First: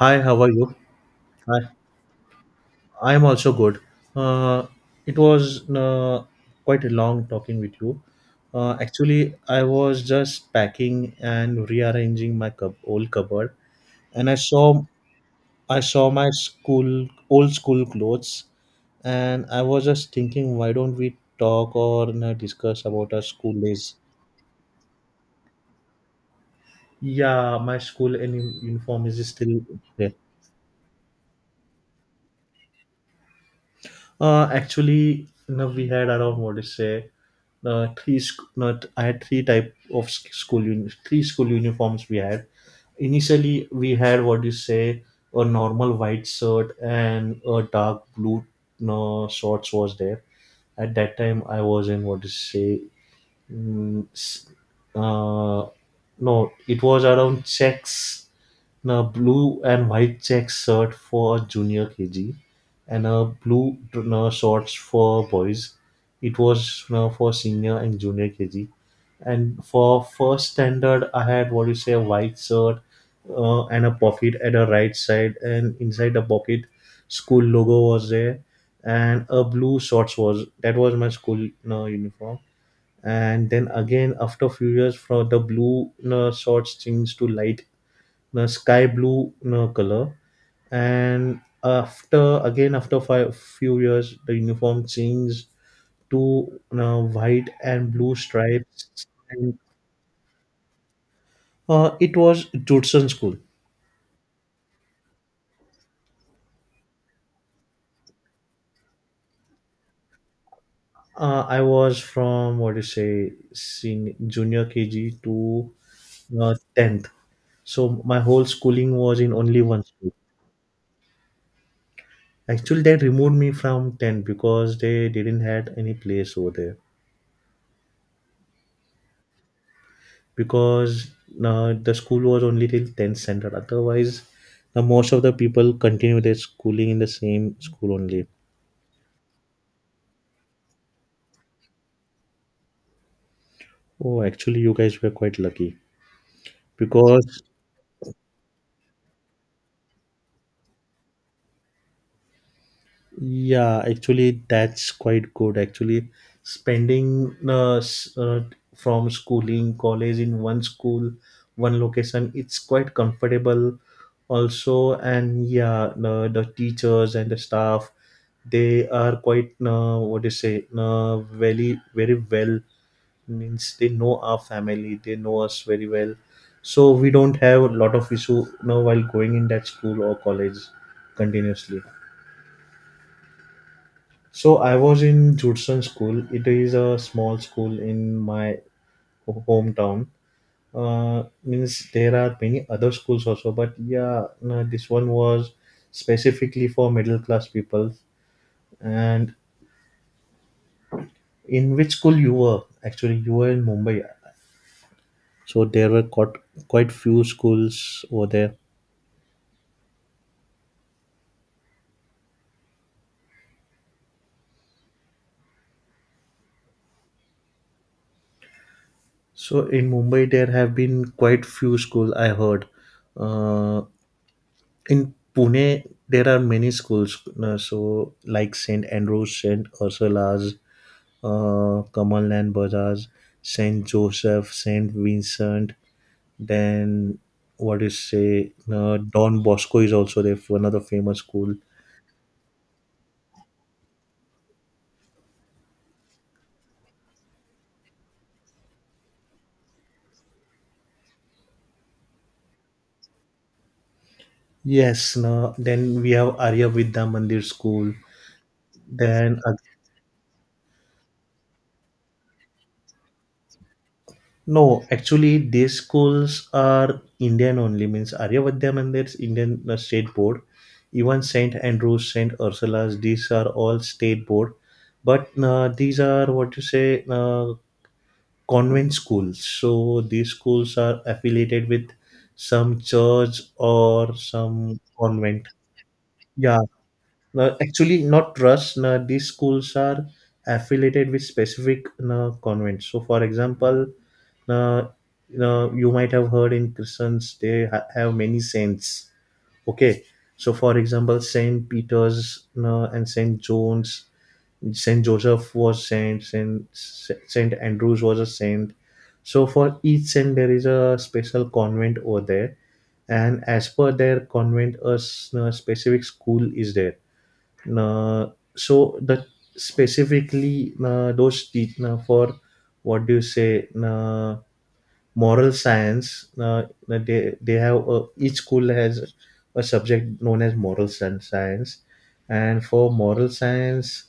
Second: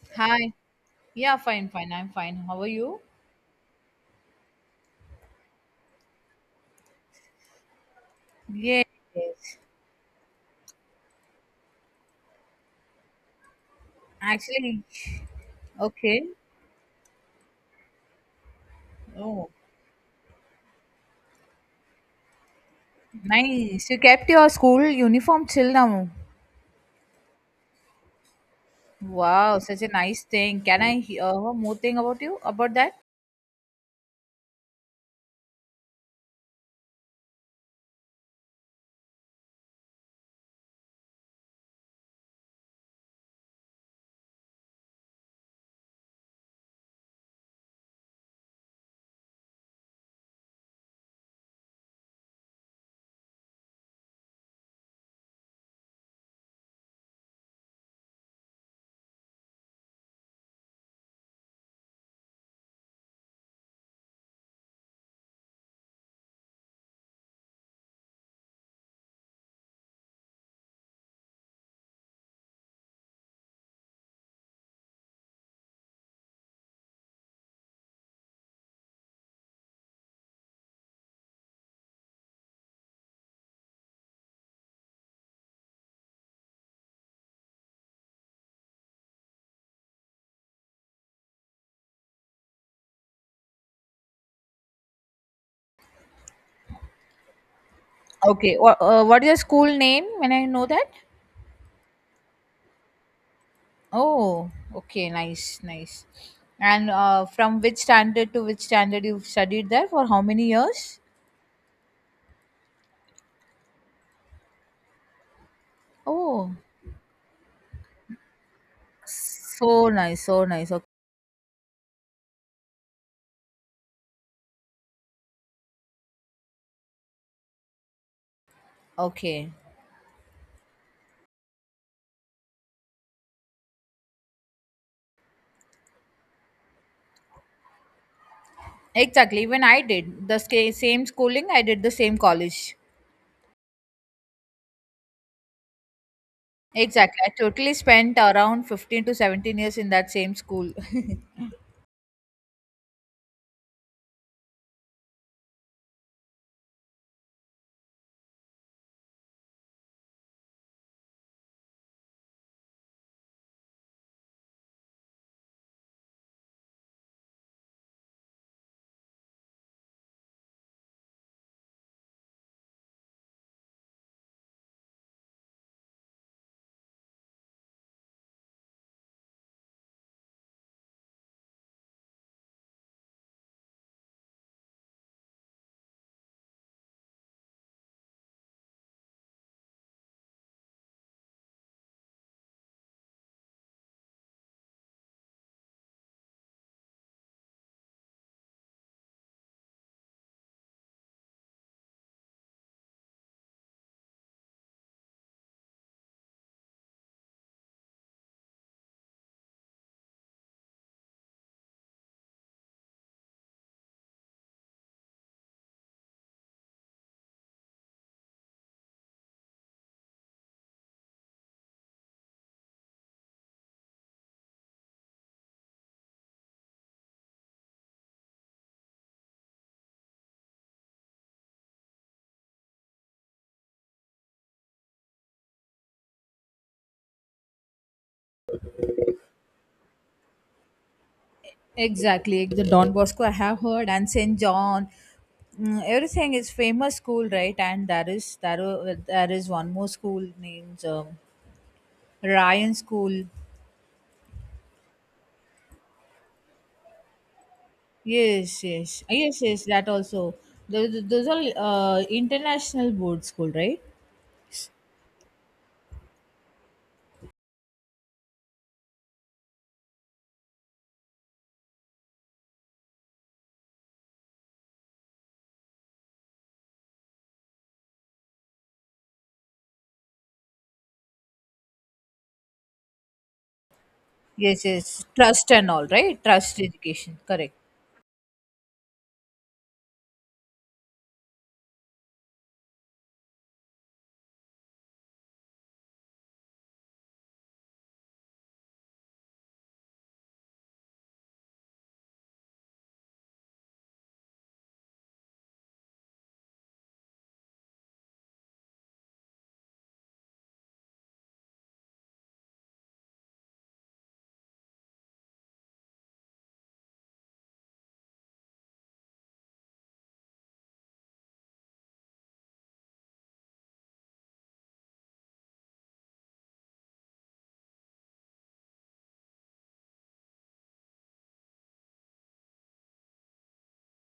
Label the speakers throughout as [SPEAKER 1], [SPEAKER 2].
[SPEAKER 1] Hi, how are
[SPEAKER 2] Hi.
[SPEAKER 1] you?
[SPEAKER 2] Yeah,
[SPEAKER 1] I
[SPEAKER 2] fine, fine. I'm fine. How are you?
[SPEAKER 1] I am also good. Uh, it was Quite a long talking with you. Uh,
[SPEAKER 2] Yes.
[SPEAKER 1] actually, I was just packing and rearranging my old cupboard, and I
[SPEAKER 2] Actually,
[SPEAKER 1] saw I saw
[SPEAKER 2] okay.
[SPEAKER 1] my school old school clothes, and
[SPEAKER 2] Oh,
[SPEAKER 1] I was just thinking, why don't we talk or discuss about our school
[SPEAKER 2] nice.
[SPEAKER 1] days?
[SPEAKER 2] You kept your school uniform till now.
[SPEAKER 1] Yeah, my school uniform is
[SPEAKER 2] Wow,
[SPEAKER 1] still
[SPEAKER 2] such a
[SPEAKER 1] there.
[SPEAKER 2] nice thing. Can I hear more thing about you about that?
[SPEAKER 1] We had around what to say. Three sc- not I had three school uniforms we had. Initially, we had what do you say a normal white shirt and a dark blue shorts was there. At that time, I was in what do you say Mm, s- uh, no, it was around checks, and a blue and white check shirt for junior KG, and a blue shorts for boys. It was for senior and junior KG, and for first standard, I had what you say a white shirt, and a pocket at the right side, and inside the pocket, school logo was there, and a blue shorts was that was my school uniform. And then again after a few years from the blue shorts changed to light sky blue color, and after five few years the uniform changed to white and blue
[SPEAKER 2] Okay. Wha-
[SPEAKER 1] stripes,
[SPEAKER 2] Uh, what is your
[SPEAKER 1] and
[SPEAKER 2] school name when I know that?
[SPEAKER 1] it was Judson school.
[SPEAKER 2] Oh, okay, nice, nice. And from which standard to which standard you've studied there for how many years?
[SPEAKER 1] I was from what do you say senior, junior KG to
[SPEAKER 2] Oh,
[SPEAKER 1] 10th, so my whole schooling was in only one
[SPEAKER 2] so
[SPEAKER 1] school.
[SPEAKER 2] nice, so nice. Okay.
[SPEAKER 1] Actually, they removed me from 10 because they didn't had any place over there.
[SPEAKER 2] Okay.
[SPEAKER 1] Because the school was only till 10th standard. Otherwise, most of the people continue their schooling in the same school only.
[SPEAKER 2] Exactly. Even I did the same schooling, I did the same college.
[SPEAKER 1] Oh, actually, you guys were quite lucky.
[SPEAKER 2] Exactly. I
[SPEAKER 1] Because,
[SPEAKER 2] totally spent around 15 to 17 years in that same school.
[SPEAKER 1] yeah, actually, that's quite good. Actually, spending from schooling, college in one school, one location, it's quite comfortable also. And yeah, no, the teachers and the staff, they are quite what do you say very very well, means they know our family, they know us very well, so we don't have a lot of issue now while going in that school or college continuously. So I was in Judson school, it is a small school in my hometown. Means there are many other schools also, but yeah, no, this one was specifically for middle class people. And in which school you were? Actually, you were in Mumbai, so there were quite few schools over there. So in Mumbai, there have been quite few schools, I heard. Uh, in Pune, there are many schools. So like Saint Andrews, Saint Ursula's, Kamalland Bazaars, Saint Joseph, Saint Vincent. Then what is say Don Bosco is also there, another famous school.
[SPEAKER 2] Exactly. Like The Don Bosco I have heard and St. John. Mm, everything is famous school, right? And there is one more school named Ryan School.
[SPEAKER 1] Yes, no, then we have Arya Vidya Mandir School.
[SPEAKER 2] Yes, yes.
[SPEAKER 1] Then
[SPEAKER 2] Yes, yes, that also. Those are international board school, right?
[SPEAKER 1] No, actually these schools are Indian only. Means Arya Vidya Mandir is Indian state board. Even Saint Andrews, Saint Ursula's, these are all state board. But these are what you say convent schools. So these schools are affiliated with some church or
[SPEAKER 2] Yes,
[SPEAKER 1] some
[SPEAKER 2] yes.
[SPEAKER 1] convent.
[SPEAKER 2] Trust and all, right? Trust
[SPEAKER 1] Yeah,
[SPEAKER 2] education. Correct.
[SPEAKER 1] no, actually not trust. No, these schools are affiliated with specific, no, convents. So for example, no, no, you might have heard in Christians they have many saints. Okay, so for example, Saint Peter's, no, and Saint John's, Saint Joseph was saint, Saint Andrews was a saint. So for each saint, there is a special convent over there, and as per their convent, a specific school is there. Uh, so the specifically those te- For what do you say? Moral science, they have each school has a subject known as moral science, and for moral science,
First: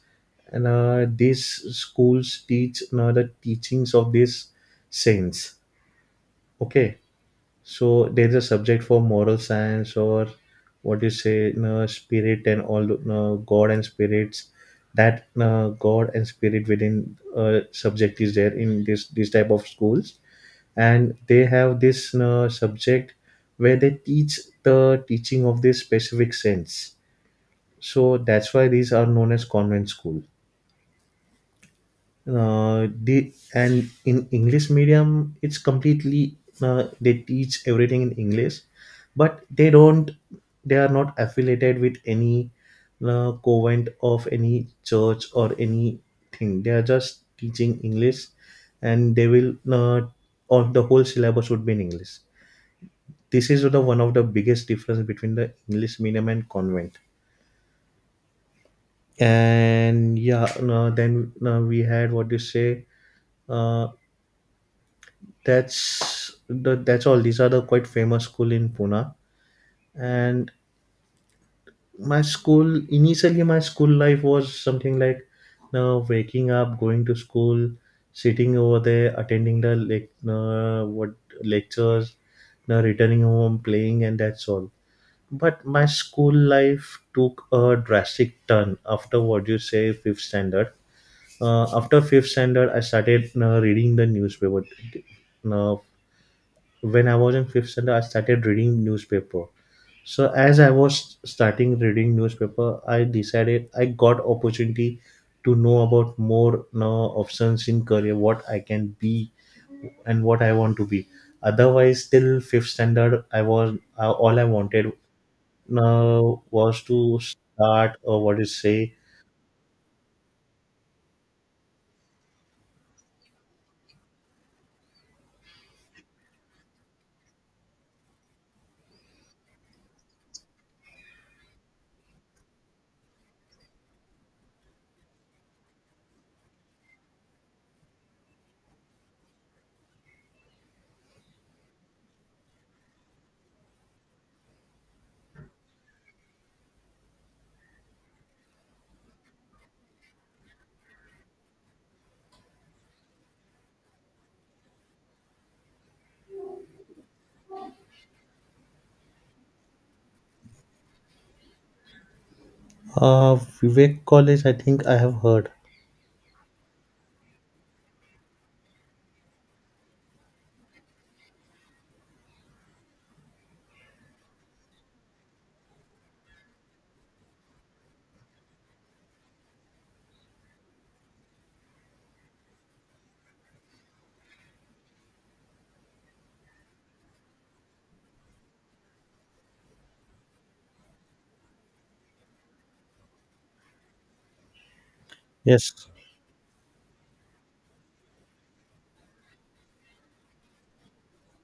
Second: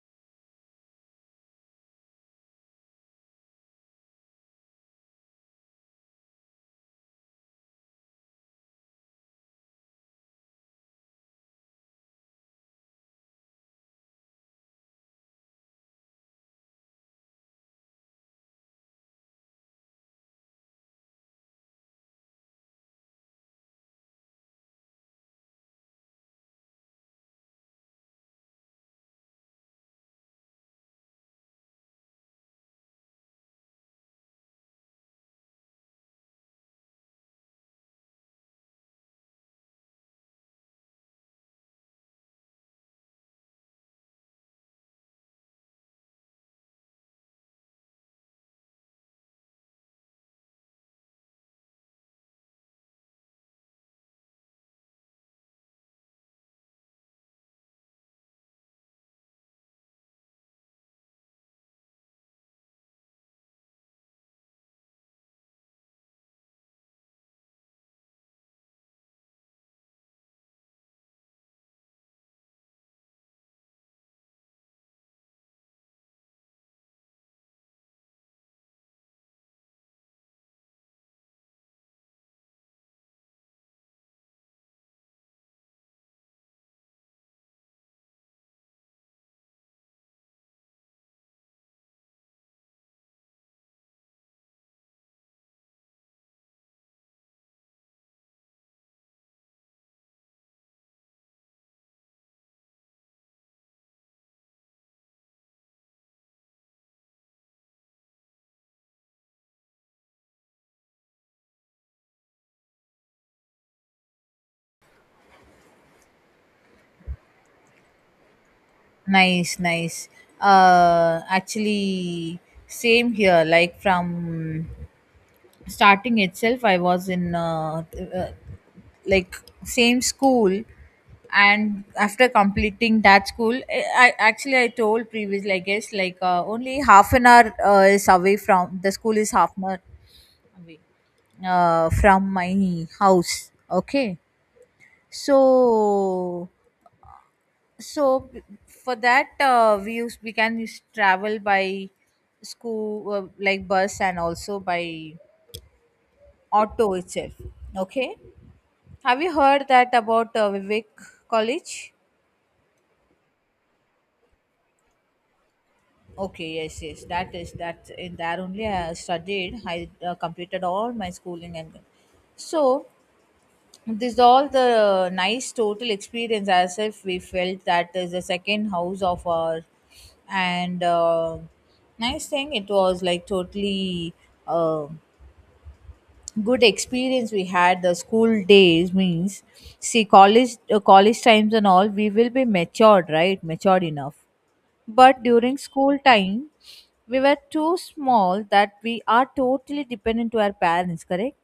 [SPEAKER 1] and these schools teach, you know, the teachings of these saints. Okay, so there's a subject for moral science or what do you say, you know, spirit and all, you know, god and spirits, that god and spirit within subject is there in this type of schools, and they have this subject where they teach the teaching of this specific sense. So that's why these are known as convent school. The and in English medium, it's completely they teach everything in English. But they don't, they are not affiliated with any convent of any church or anything, they are just teaching English, and they will all the whole syllabus would be in English. This is the one of the biggest difference between the English medium and convent. And yeah, no, then no, we had what you say. Uh, that's all. These are the quite famous school in Pune. And my school initially, my school life was something like now waking up, going to school, sitting over there, attending the lec- what lectures, now returning home, playing, and that's all. But my school life took a drastic turn after what you say, fifth standard. After fifth standard, I started reading the newspaper. Uh, when I was in fifth standard, I started reading newspaper. So as I was starting reading newspaper, I decided, I got opportunity to know about more options in career, what I can be and what I want to be. Otherwise, till fifth standard, I was all I wanted now was to start or what is say
[SPEAKER 2] Nice, nice. Actually, same here. Like from starting itself, I was in uh, like same school, and after completing that school, I actually I told previously, I guess like only half an hour is away from the school, is half an hour away from my house. Okay, so for that we can use travel by school like bus and also by auto itself. Okay, have you heard that about Vivek College?
[SPEAKER 1] uh Vivek College I think I have heard.
[SPEAKER 2] Okay, yes, yes, that is that, in there only I studied, I completed all my schooling, and so this is all the nice total experience, as if we felt that is the second house of our. And nice thing, it was like totally uh, good experience we had. The school days means, see, college college times and all, we will be matured, right, matured enough, but during
[SPEAKER 1] Yes,
[SPEAKER 2] school time we were too small, that we are totally dependent to our parents, correct?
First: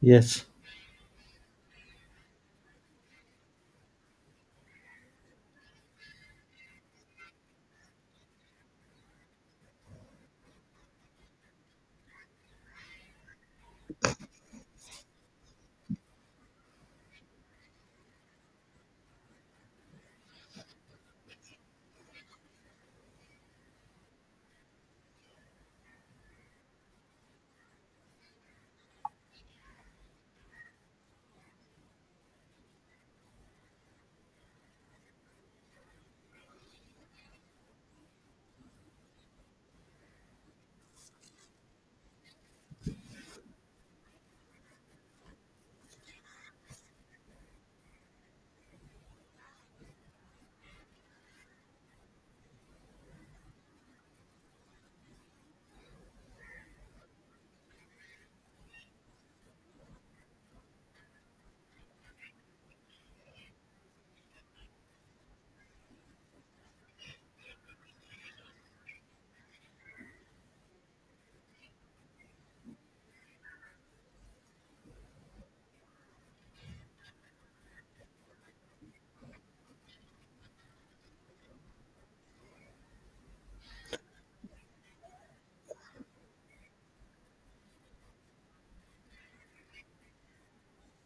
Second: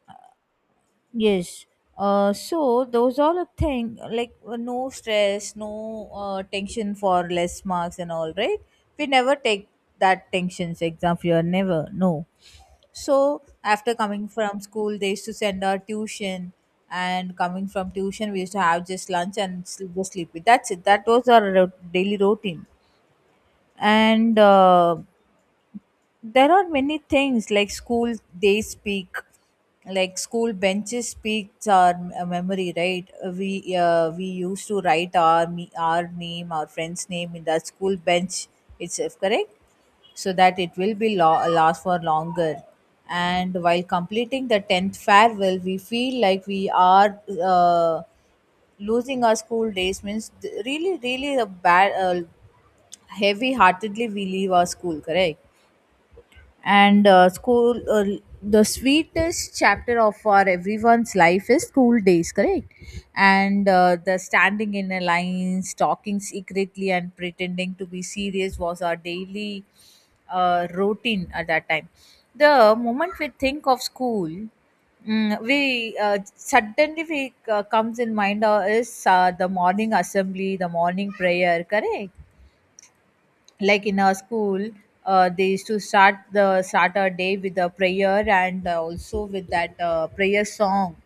[SPEAKER 1] yes.
[SPEAKER 2] Yes. So those all a thing like no stress, no tension for less marks and all, right? We never take that tensions, exam fear, never, no. So after coming from school, they used to send our tuition, and coming from tuition, we used to have just lunch and sleep, go sleep. That's it. That was our daily routine. And there are many things like school, they speak, like school benches speaks our memory, right? We used to write our our name, our friend's name in the school bench itself, correct? So that it will be last for longer. And while completing the 10th farewell, we feel like we are losing our school days, means really, really a bad, heavy heartedly we leave our school, correct? And school the sweetest chapter of our everyone's life is school days, correct? And the standing in a lines, talking secretly and pretending to be serious was our daily routine at that time. The moment we think of school, mm, we suddenly we comes in mind is the morning assembly, the morning prayer, correct? Like in our school, they used to start the start our day with a prayer, and also with that prayer song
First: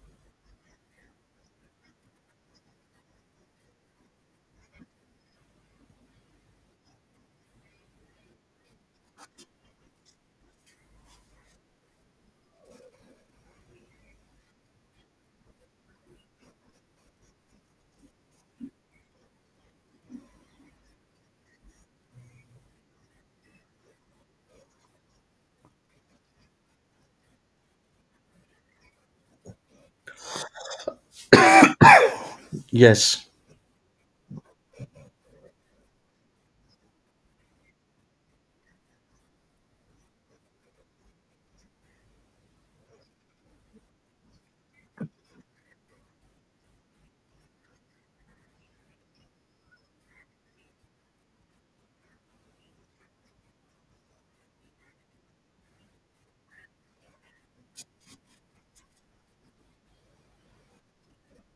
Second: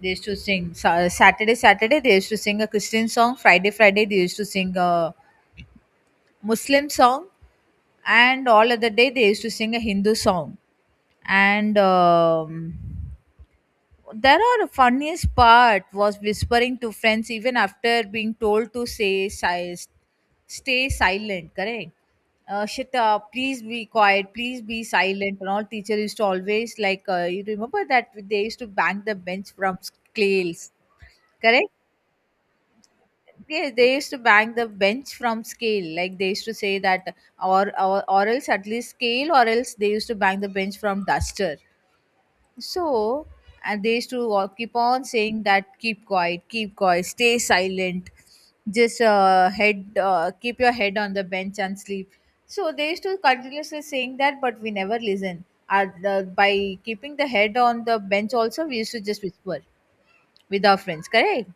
[SPEAKER 2] they used to sing. Saturday, Saturday they used to sing a Christian song. Friday, Friday they used to sing a Muslim song, and all other day they used to sing a Hindu song. And there are funniest part was whispering to friends even after being told to say stay silent, correct? Shit up, please be quiet, please be silent, and all teacher used to always like you remember that they used to bang the bench from scales, correct?
[SPEAKER 1] yes
[SPEAKER 2] Yeah, they used to bang the bench from scale, like they used to say that, or else at least scale, or else they used to bang the bench from duster. So, and they used to all keep on saying that, keep quiet, stay silent, just head, keep your head on the bench and sleep. So they used to continuously saying that, but we never listen. And, the, by keeping the head on the bench, also we used to just whisper with our friends, correct?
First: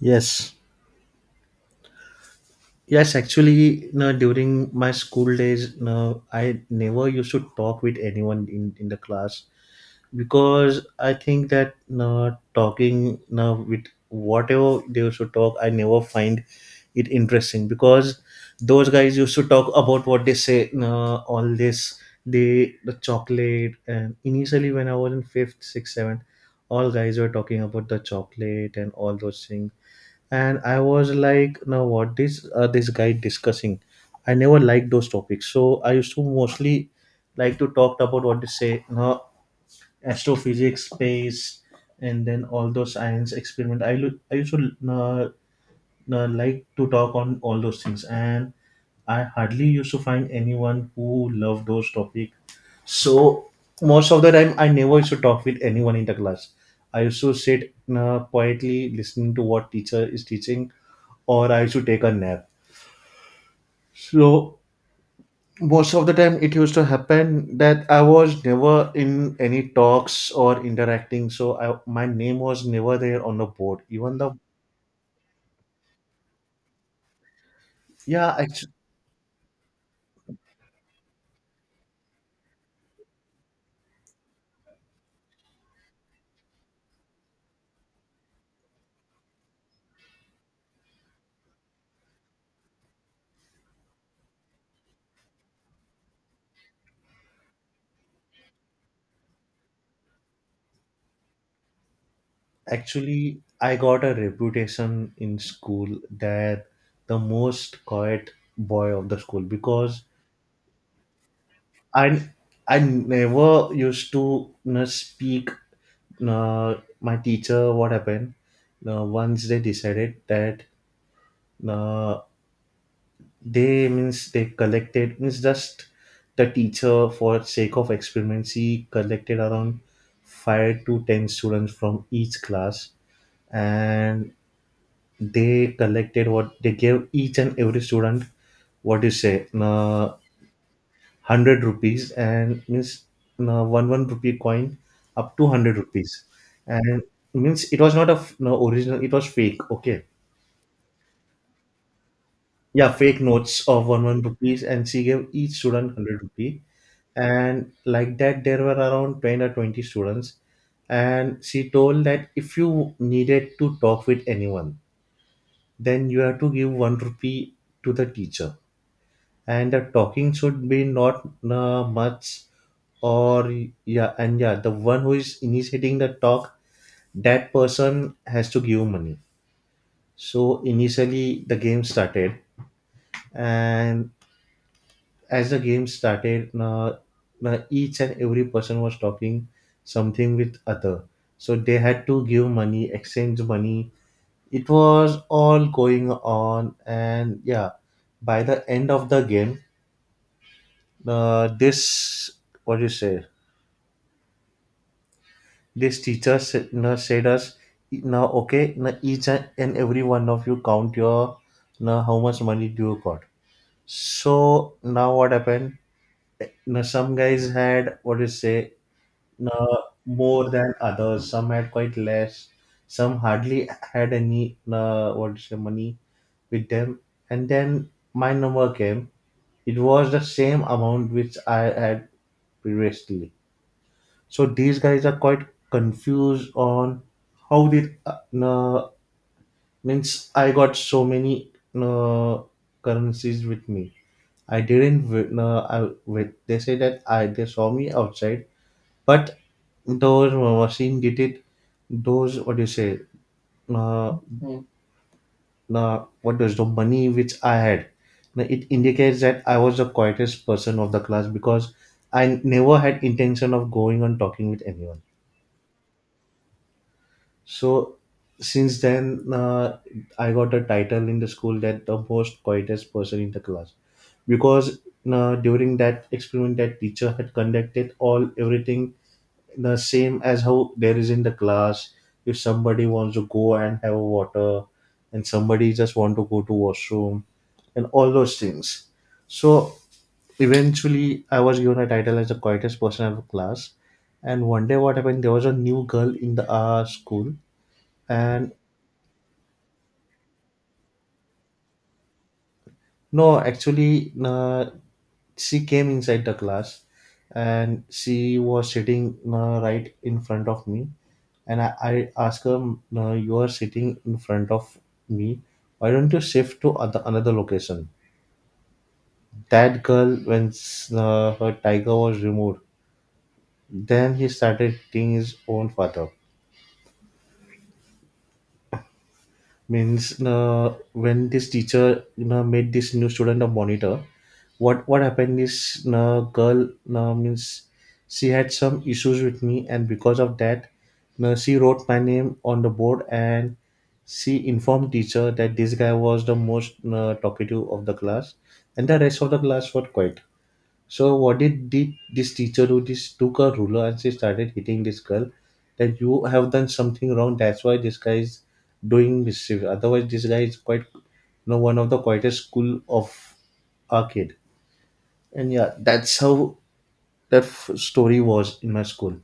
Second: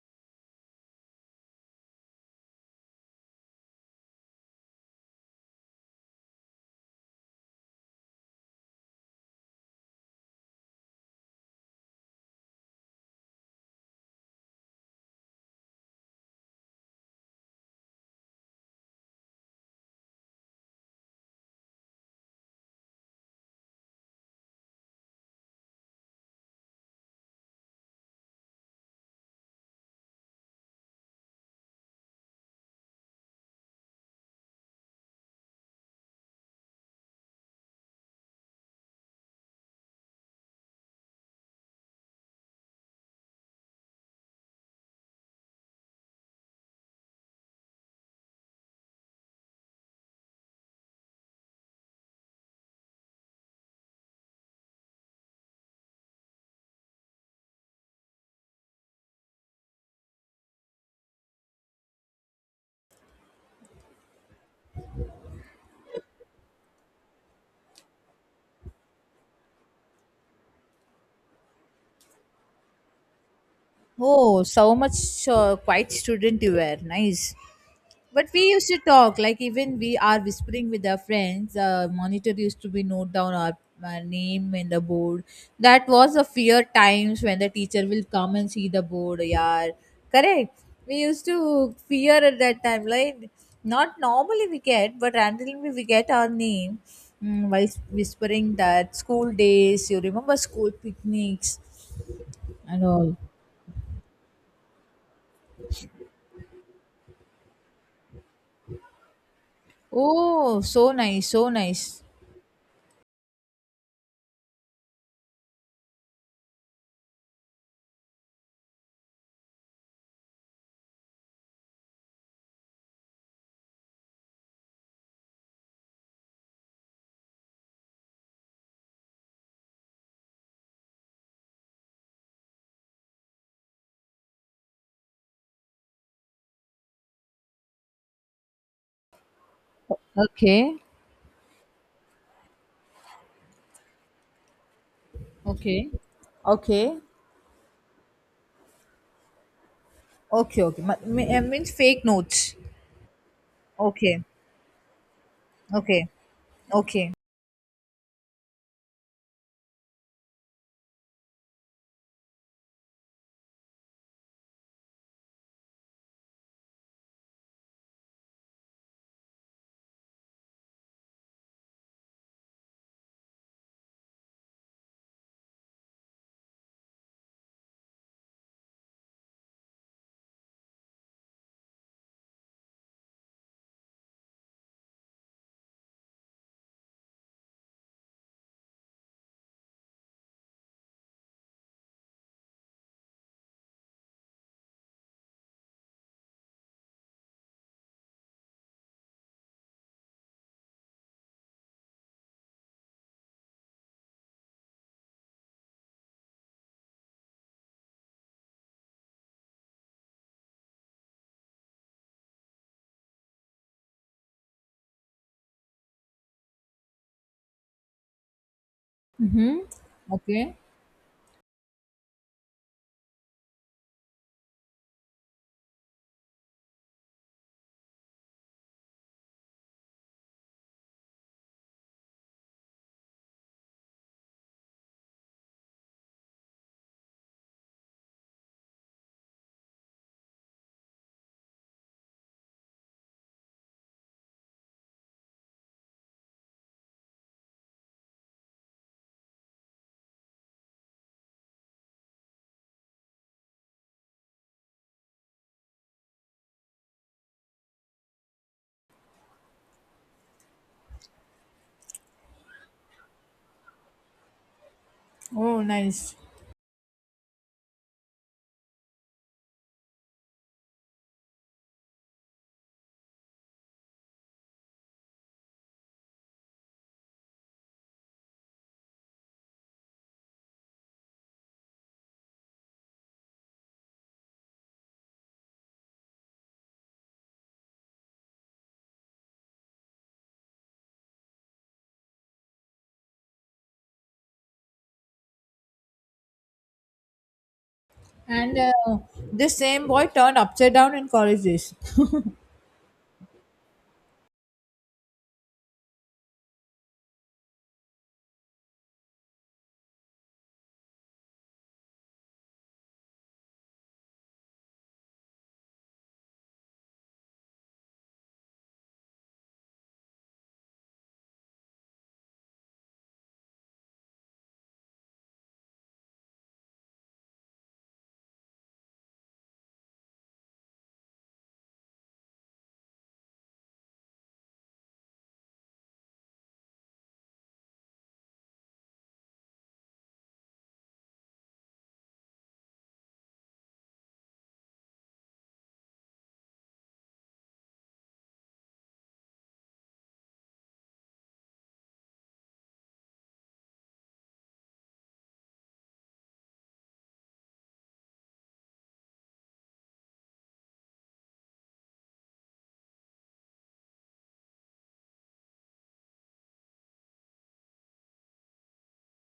[SPEAKER 1] yes yes actually, no, during my school days, no, I never used to talk with anyone in the class, because I think that talking now with whatever they used to talk, I never find it interesting, because those guys used to talk about what they say, all this, the chocolate. And initially when I was in fifth, sixth, seventh, all guys were talking about the chocolate and all those things, and I was like, now what this this guy discussing? I never liked those topics, so I used to mostly like to talk about what they say. No, astrophysics, space, and then all those science experiment. I used to like to talk on all those things, and I hardly used to find anyone who loved those topic. So most of the time, I never used to talk with anyone in the class. I used to sit quietly listening to what teacher is teaching, or I used to take a nap. So most of the time it used to happen that I was never in any talks or interacting, so I, my name was never there on the board even the
[SPEAKER 2] Oh, so much quiet student you were. Nice. But
[SPEAKER 1] yeah
[SPEAKER 2] we
[SPEAKER 1] act-
[SPEAKER 2] used to talk, like even we are whispering with our friends. Monitor used to be note down our name in the board. That was a fear times when the teacher will come and see the board. Yeah, correct. We used to fear at that time. Like not normally we get, but randomly we get our name, mm, while whispering that school days. You remember school picnics and all?
[SPEAKER 1] actually I got a reputation in school that the most quiet boy of the school, because
[SPEAKER 2] Oh, so nice, so nice.
[SPEAKER 1] i I never used to, you know, speak. uh, my teacher what happened, once they decided that uh, they means they collected means just the teacher for sake of experiment she collected around 5 to 10 students from each class, and they collected what they gave each and every student what you say
[SPEAKER 2] Okay.
[SPEAKER 1] 100 rupees, and means one rupee coin up to 100
[SPEAKER 2] Okay.
[SPEAKER 1] rupees,
[SPEAKER 2] Okay.
[SPEAKER 1] and means it was not a f- no, original, it was fake. Okay,
[SPEAKER 2] Okay, okay. I mean fake notes.
[SPEAKER 1] yeah, fake notes of one
[SPEAKER 2] Okay.
[SPEAKER 1] rupees, and she gave each student
[SPEAKER 2] Okay.
[SPEAKER 1] 100 rupee.
[SPEAKER 2] Okay.
[SPEAKER 1] And like that there were around 10 or 20 students, and she told that if you needed to talk with anyone, then you have to give 1 rupee to the teacher, and the talking should be not much, or yeah, and yeah, the one who is initiating the talk, that person has to give money. So initially the game started, and as the game started each and every person was talking something with other, so they had to give money, exchange money. It was all going on. And yeah, by the end of the game, this what do you say this teacher said, you know, said us, now okay, now each and every one of you count your now how much money do you got. So now what happened, now some guys had what do you say
[SPEAKER 2] Mm-hmm.
[SPEAKER 1] uh, more
[SPEAKER 2] Okay.
[SPEAKER 1] than others. Some had quite less. Some hardly had any what's the money with them. And then my number came. It was the same amount which I had previously. So these guys are quite confused on how did uh, means I got so many uh, currencies with me. I didn't. They say that I they saw me outside, but those machine did it, those what do you say, uh, what does the money which I had now it indicates that I was the quietest person of the class, because I never had intention of going on talking with anyone.
[SPEAKER 2] Oh, nice.
[SPEAKER 1] So since then, I got a title in the school that the most quietest person in the class, because during that experiment that teacher had conducted all everything the same as how there is in the class. If somebody wants to go and have water and somebody just want to go to washroom and all those things. So eventually I was given a title as the quietest person of the class. And one day what happened, there was a new girl in the school. And
[SPEAKER 2] And this same boy turned upside down in college days.
[SPEAKER 1] no, actually, she came inside the class and she was sitting right in front of me. And I asked her, no, you are sitting in front of me. Why don't you shift to other, another location? That girl, when her tiger was removed, then he started hitting his own father. Means when this teacher, you know, made this new student a monitor, what what happened is girl, means she had some issues with me, and because of that she wrote my name on the board and she informed teacher that this guy was the most talkative of the class and the rest of the class were quiet. So what did this teacher do? This took a ruler and she started hitting this girl. That you have done something wrong. That's why this guy is doing mischief. Otherwise, this guy is quite, you know, one of the quietest school of our kid. And yeah, that's how story was in my school.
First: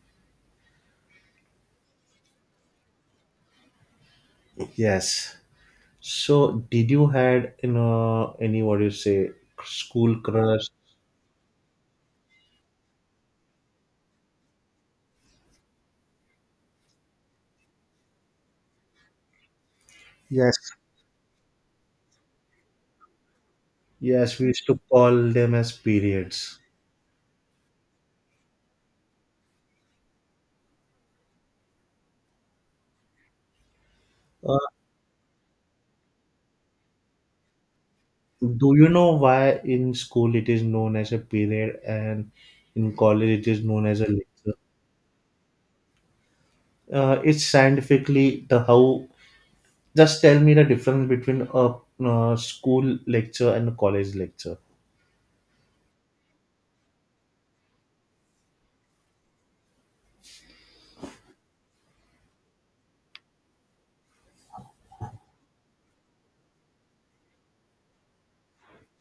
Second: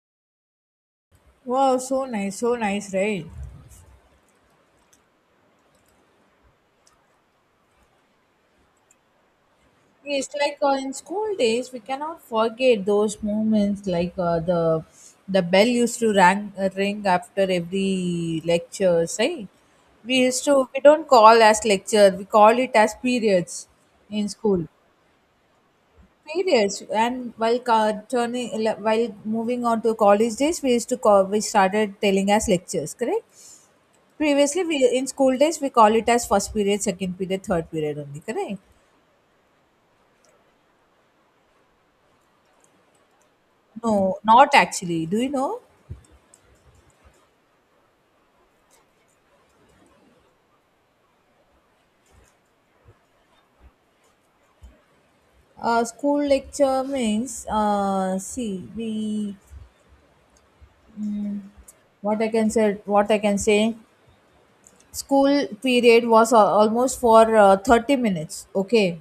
[SPEAKER 2] Wow, so nice, right?
[SPEAKER 1] Yes. So did you had, you know, any what do you say school
[SPEAKER 2] It's like
[SPEAKER 1] crush?
[SPEAKER 2] in school days, we cannot forget those moments, like the bell used to rang, ring after every lecture, right? We used
[SPEAKER 1] Yes.
[SPEAKER 2] to, we don't call as lecture, we call it as periods in
[SPEAKER 1] Yes, we
[SPEAKER 2] school.
[SPEAKER 1] used to call them as periods.
[SPEAKER 2] Periods, and while turning, while moving on to college days, we used to call, we started telling as lectures, correct? Previously, we in school days, we call it as first period, second period, third period only, correct?
[SPEAKER 1] Do you know why in school it is known as a period and in college it is known as a
[SPEAKER 2] No, not
[SPEAKER 1] lecture?
[SPEAKER 2] actually. Do you know?
[SPEAKER 1] It's scientifically the how. Just tell me the difference between a school lecture and a college lecture.
[SPEAKER 2] School lecture means, see, we, mm, what I can say, what I can say, school period was almost for 30 minutes, okay.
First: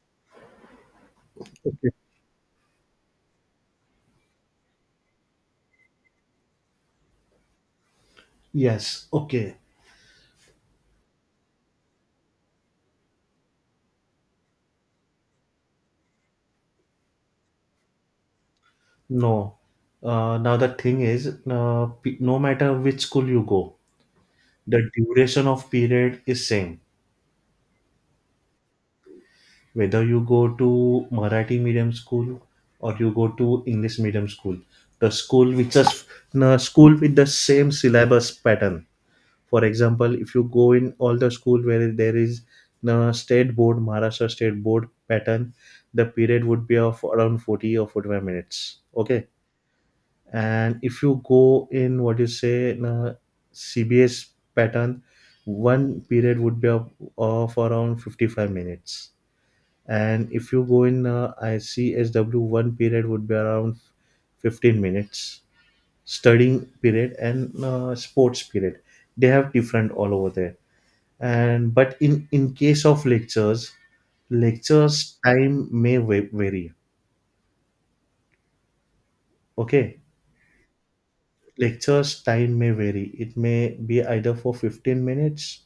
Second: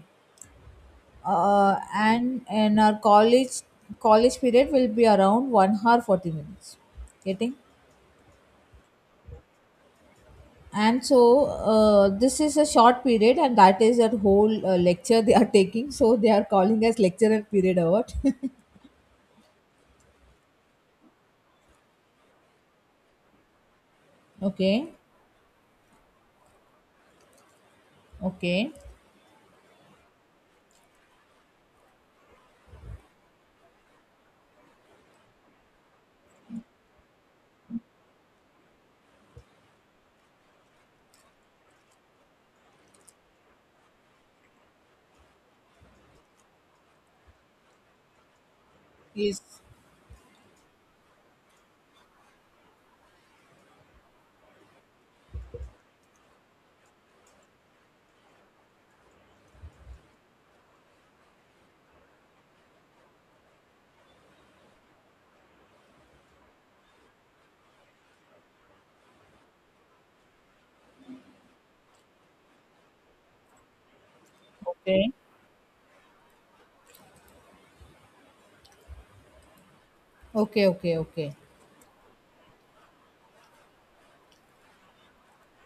[SPEAKER 1] Okay.
[SPEAKER 2] And in our college, college period will be around 1 hour 40 minutes, getting.
[SPEAKER 1] Yes, okay.
[SPEAKER 2] And so this is a short period, and that is that whole lecture they are taking, so they are calling as lecture and period award.
[SPEAKER 1] No. Now the thing is, no matter which school you go,
[SPEAKER 2] Okay,
[SPEAKER 1] the duration of period is same.
[SPEAKER 2] okay,
[SPEAKER 1] Whether you go to Marathi medium school or you go to English medium school, the school which is the school with the same syllabus pattern. For example, if you go in all the school where there is the state board, Maharashtra state board pattern, the period would be of around 40 or 45 minutes. Okay.
[SPEAKER 2] yes,
[SPEAKER 1] And if you go in what you say in a CBS pattern, one period would of around 55 minutes. And if you go in ICSW, one period would be around 15 minutes, studying period and sports period. They have different all over there. And but in case of lectures,
[SPEAKER 2] okay.
[SPEAKER 1] lectures time may vary. Okay,
[SPEAKER 2] Okay, okay, okay,
[SPEAKER 1] lectures time may vary. It may be either for 15 minutes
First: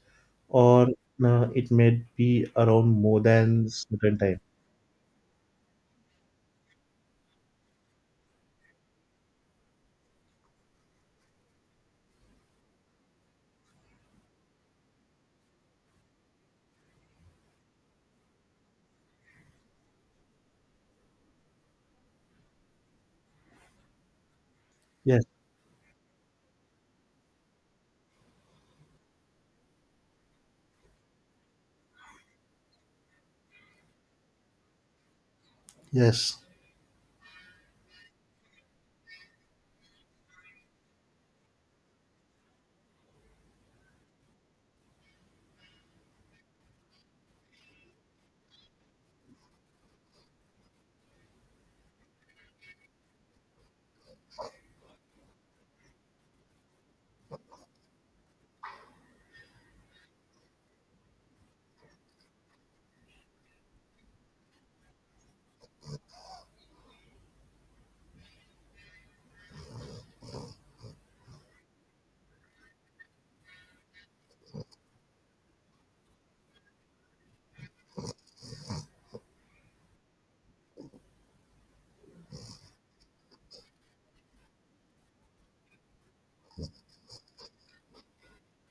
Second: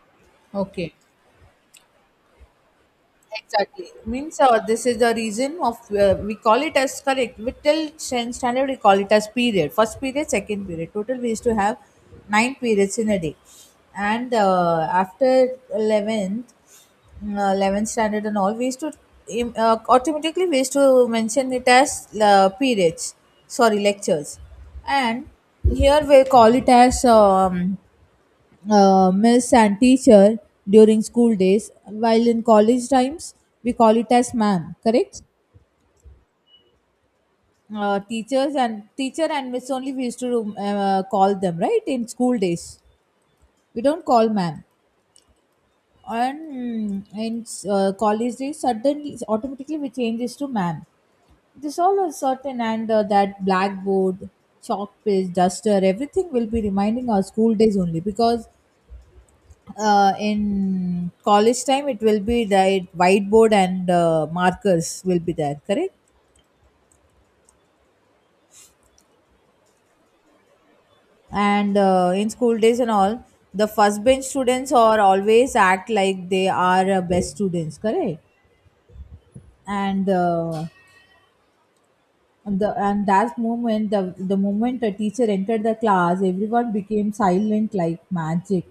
[SPEAKER 1] or
[SPEAKER 2] okay.
[SPEAKER 1] it may be around more than
[SPEAKER 2] Exactly.
[SPEAKER 1] certain
[SPEAKER 2] Means
[SPEAKER 1] time.
[SPEAKER 2] this is the reason of we call it as, correct. We till 10th standard we call it as period. First period, second period. Total we used to have nine periods in a day, and after 11th, mm, 11th standard and all, we used to automatically we used to mention it as periods. Sorry, lectures,
[SPEAKER 1] Yes,
[SPEAKER 2] and here we call it as miss and teacher during school days, while in college times we call it as ma'am, correct?
[SPEAKER 1] yes.
[SPEAKER 2] Teachers and teacher and miss only we used to call them, right, in school days. We don't call ma'am. And, mm, in college days, suddenly automatically we changes to ma'am. This all a certain. And that blackboard, chalk paste, duster, everything will be reminding our school days only, because in college time it will be right whiteboard and markers will be there, correct? And in school days and all, the first bench students are always act like they are best students, correct? And the and that moment, the moment a teacher entered the class, everyone became silent like magic.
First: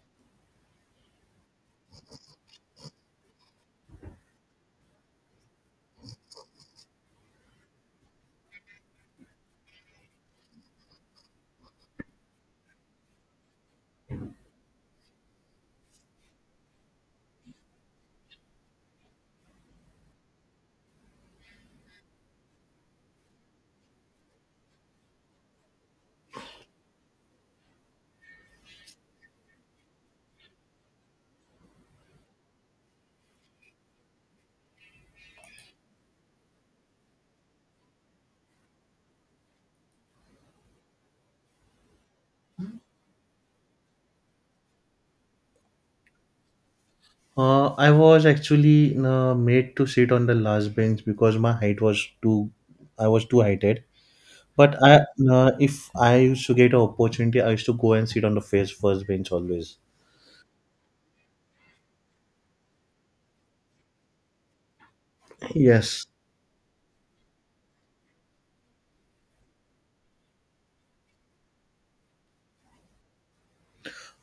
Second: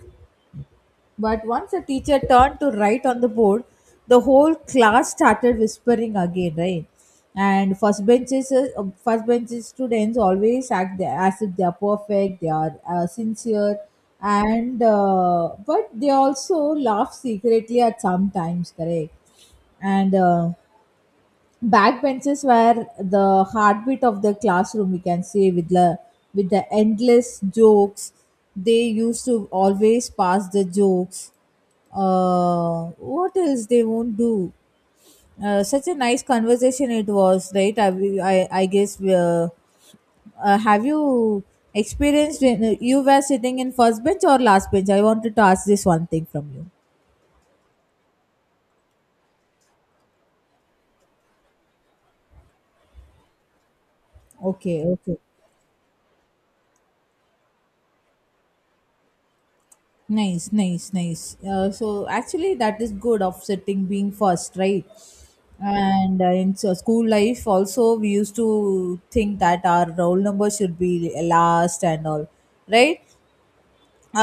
[SPEAKER 2] But once the teacher turned to write on the board, the whole class started whispering again, right? And first benches students always act as if they are perfect, they are sincere, and but they also laugh secretly at some times, correct? And backbenches were the heartbeat of the classroom, we can say, with the endless jokes. They used to always pass the jokes. What else they won't do? Such a nice conversation it was, right? I guess. Have you experienced when you were sitting in first bench or last bench? I wanted to ask this one thing from you.
[SPEAKER 1] I was actually made to sit on the last bench because my height was too, I was too heighted. But
[SPEAKER 2] Okay,
[SPEAKER 1] I,
[SPEAKER 2] okay.
[SPEAKER 1] if I used to get an opportunity, I used to go and sit on the first bench always.
[SPEAKER 2] Nice, nice, nice. So actually, that is good offsetting being first, right?
[SPEAKER 1] Yes.
[SPEAKER 2] And in so school life, also we used to think that our roll number should be last and all, right?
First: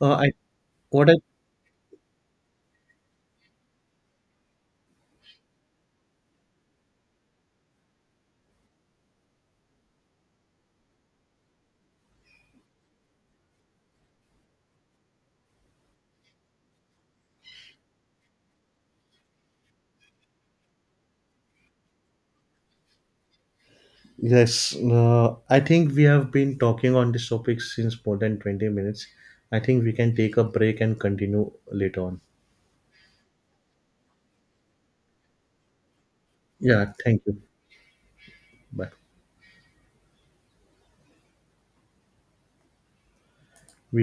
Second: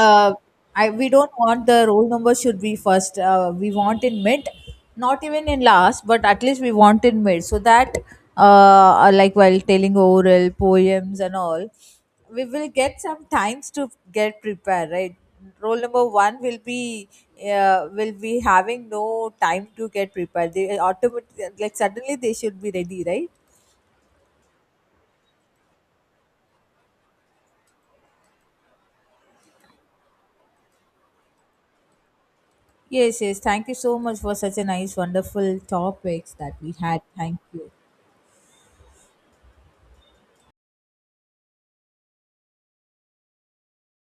[SPEAKER 1] I
[SPEAKER 2] I, we
[SPEAKER 1] what I
[SPEAKER 2] don't want the roll number should be first. We want in mid, not even in last, but at least we want in mid, so that uh, like while telling oral poems and all, we will get some times to get prepared. Right, roll number one will be having no time to get prepared. They automatically like suddenly they should be ready. Right.
[SPEAKER 1] Yes. I think we have been talking on this topic since more than 20 minutes. I think we can take a break and continue later on.
[SPEAKER 2] Yes, yes. Thank you so much for such a nice, wonderful topics that we
[SPEAKER 1] Yeah.
[SPEAKER 2] had.
[SPEAKER 1] Thank
[SPEAKER 2] Thank
[SPEAKER 1] you.
[SPEAKER 2] you.
[SPEAKER 1] Bye.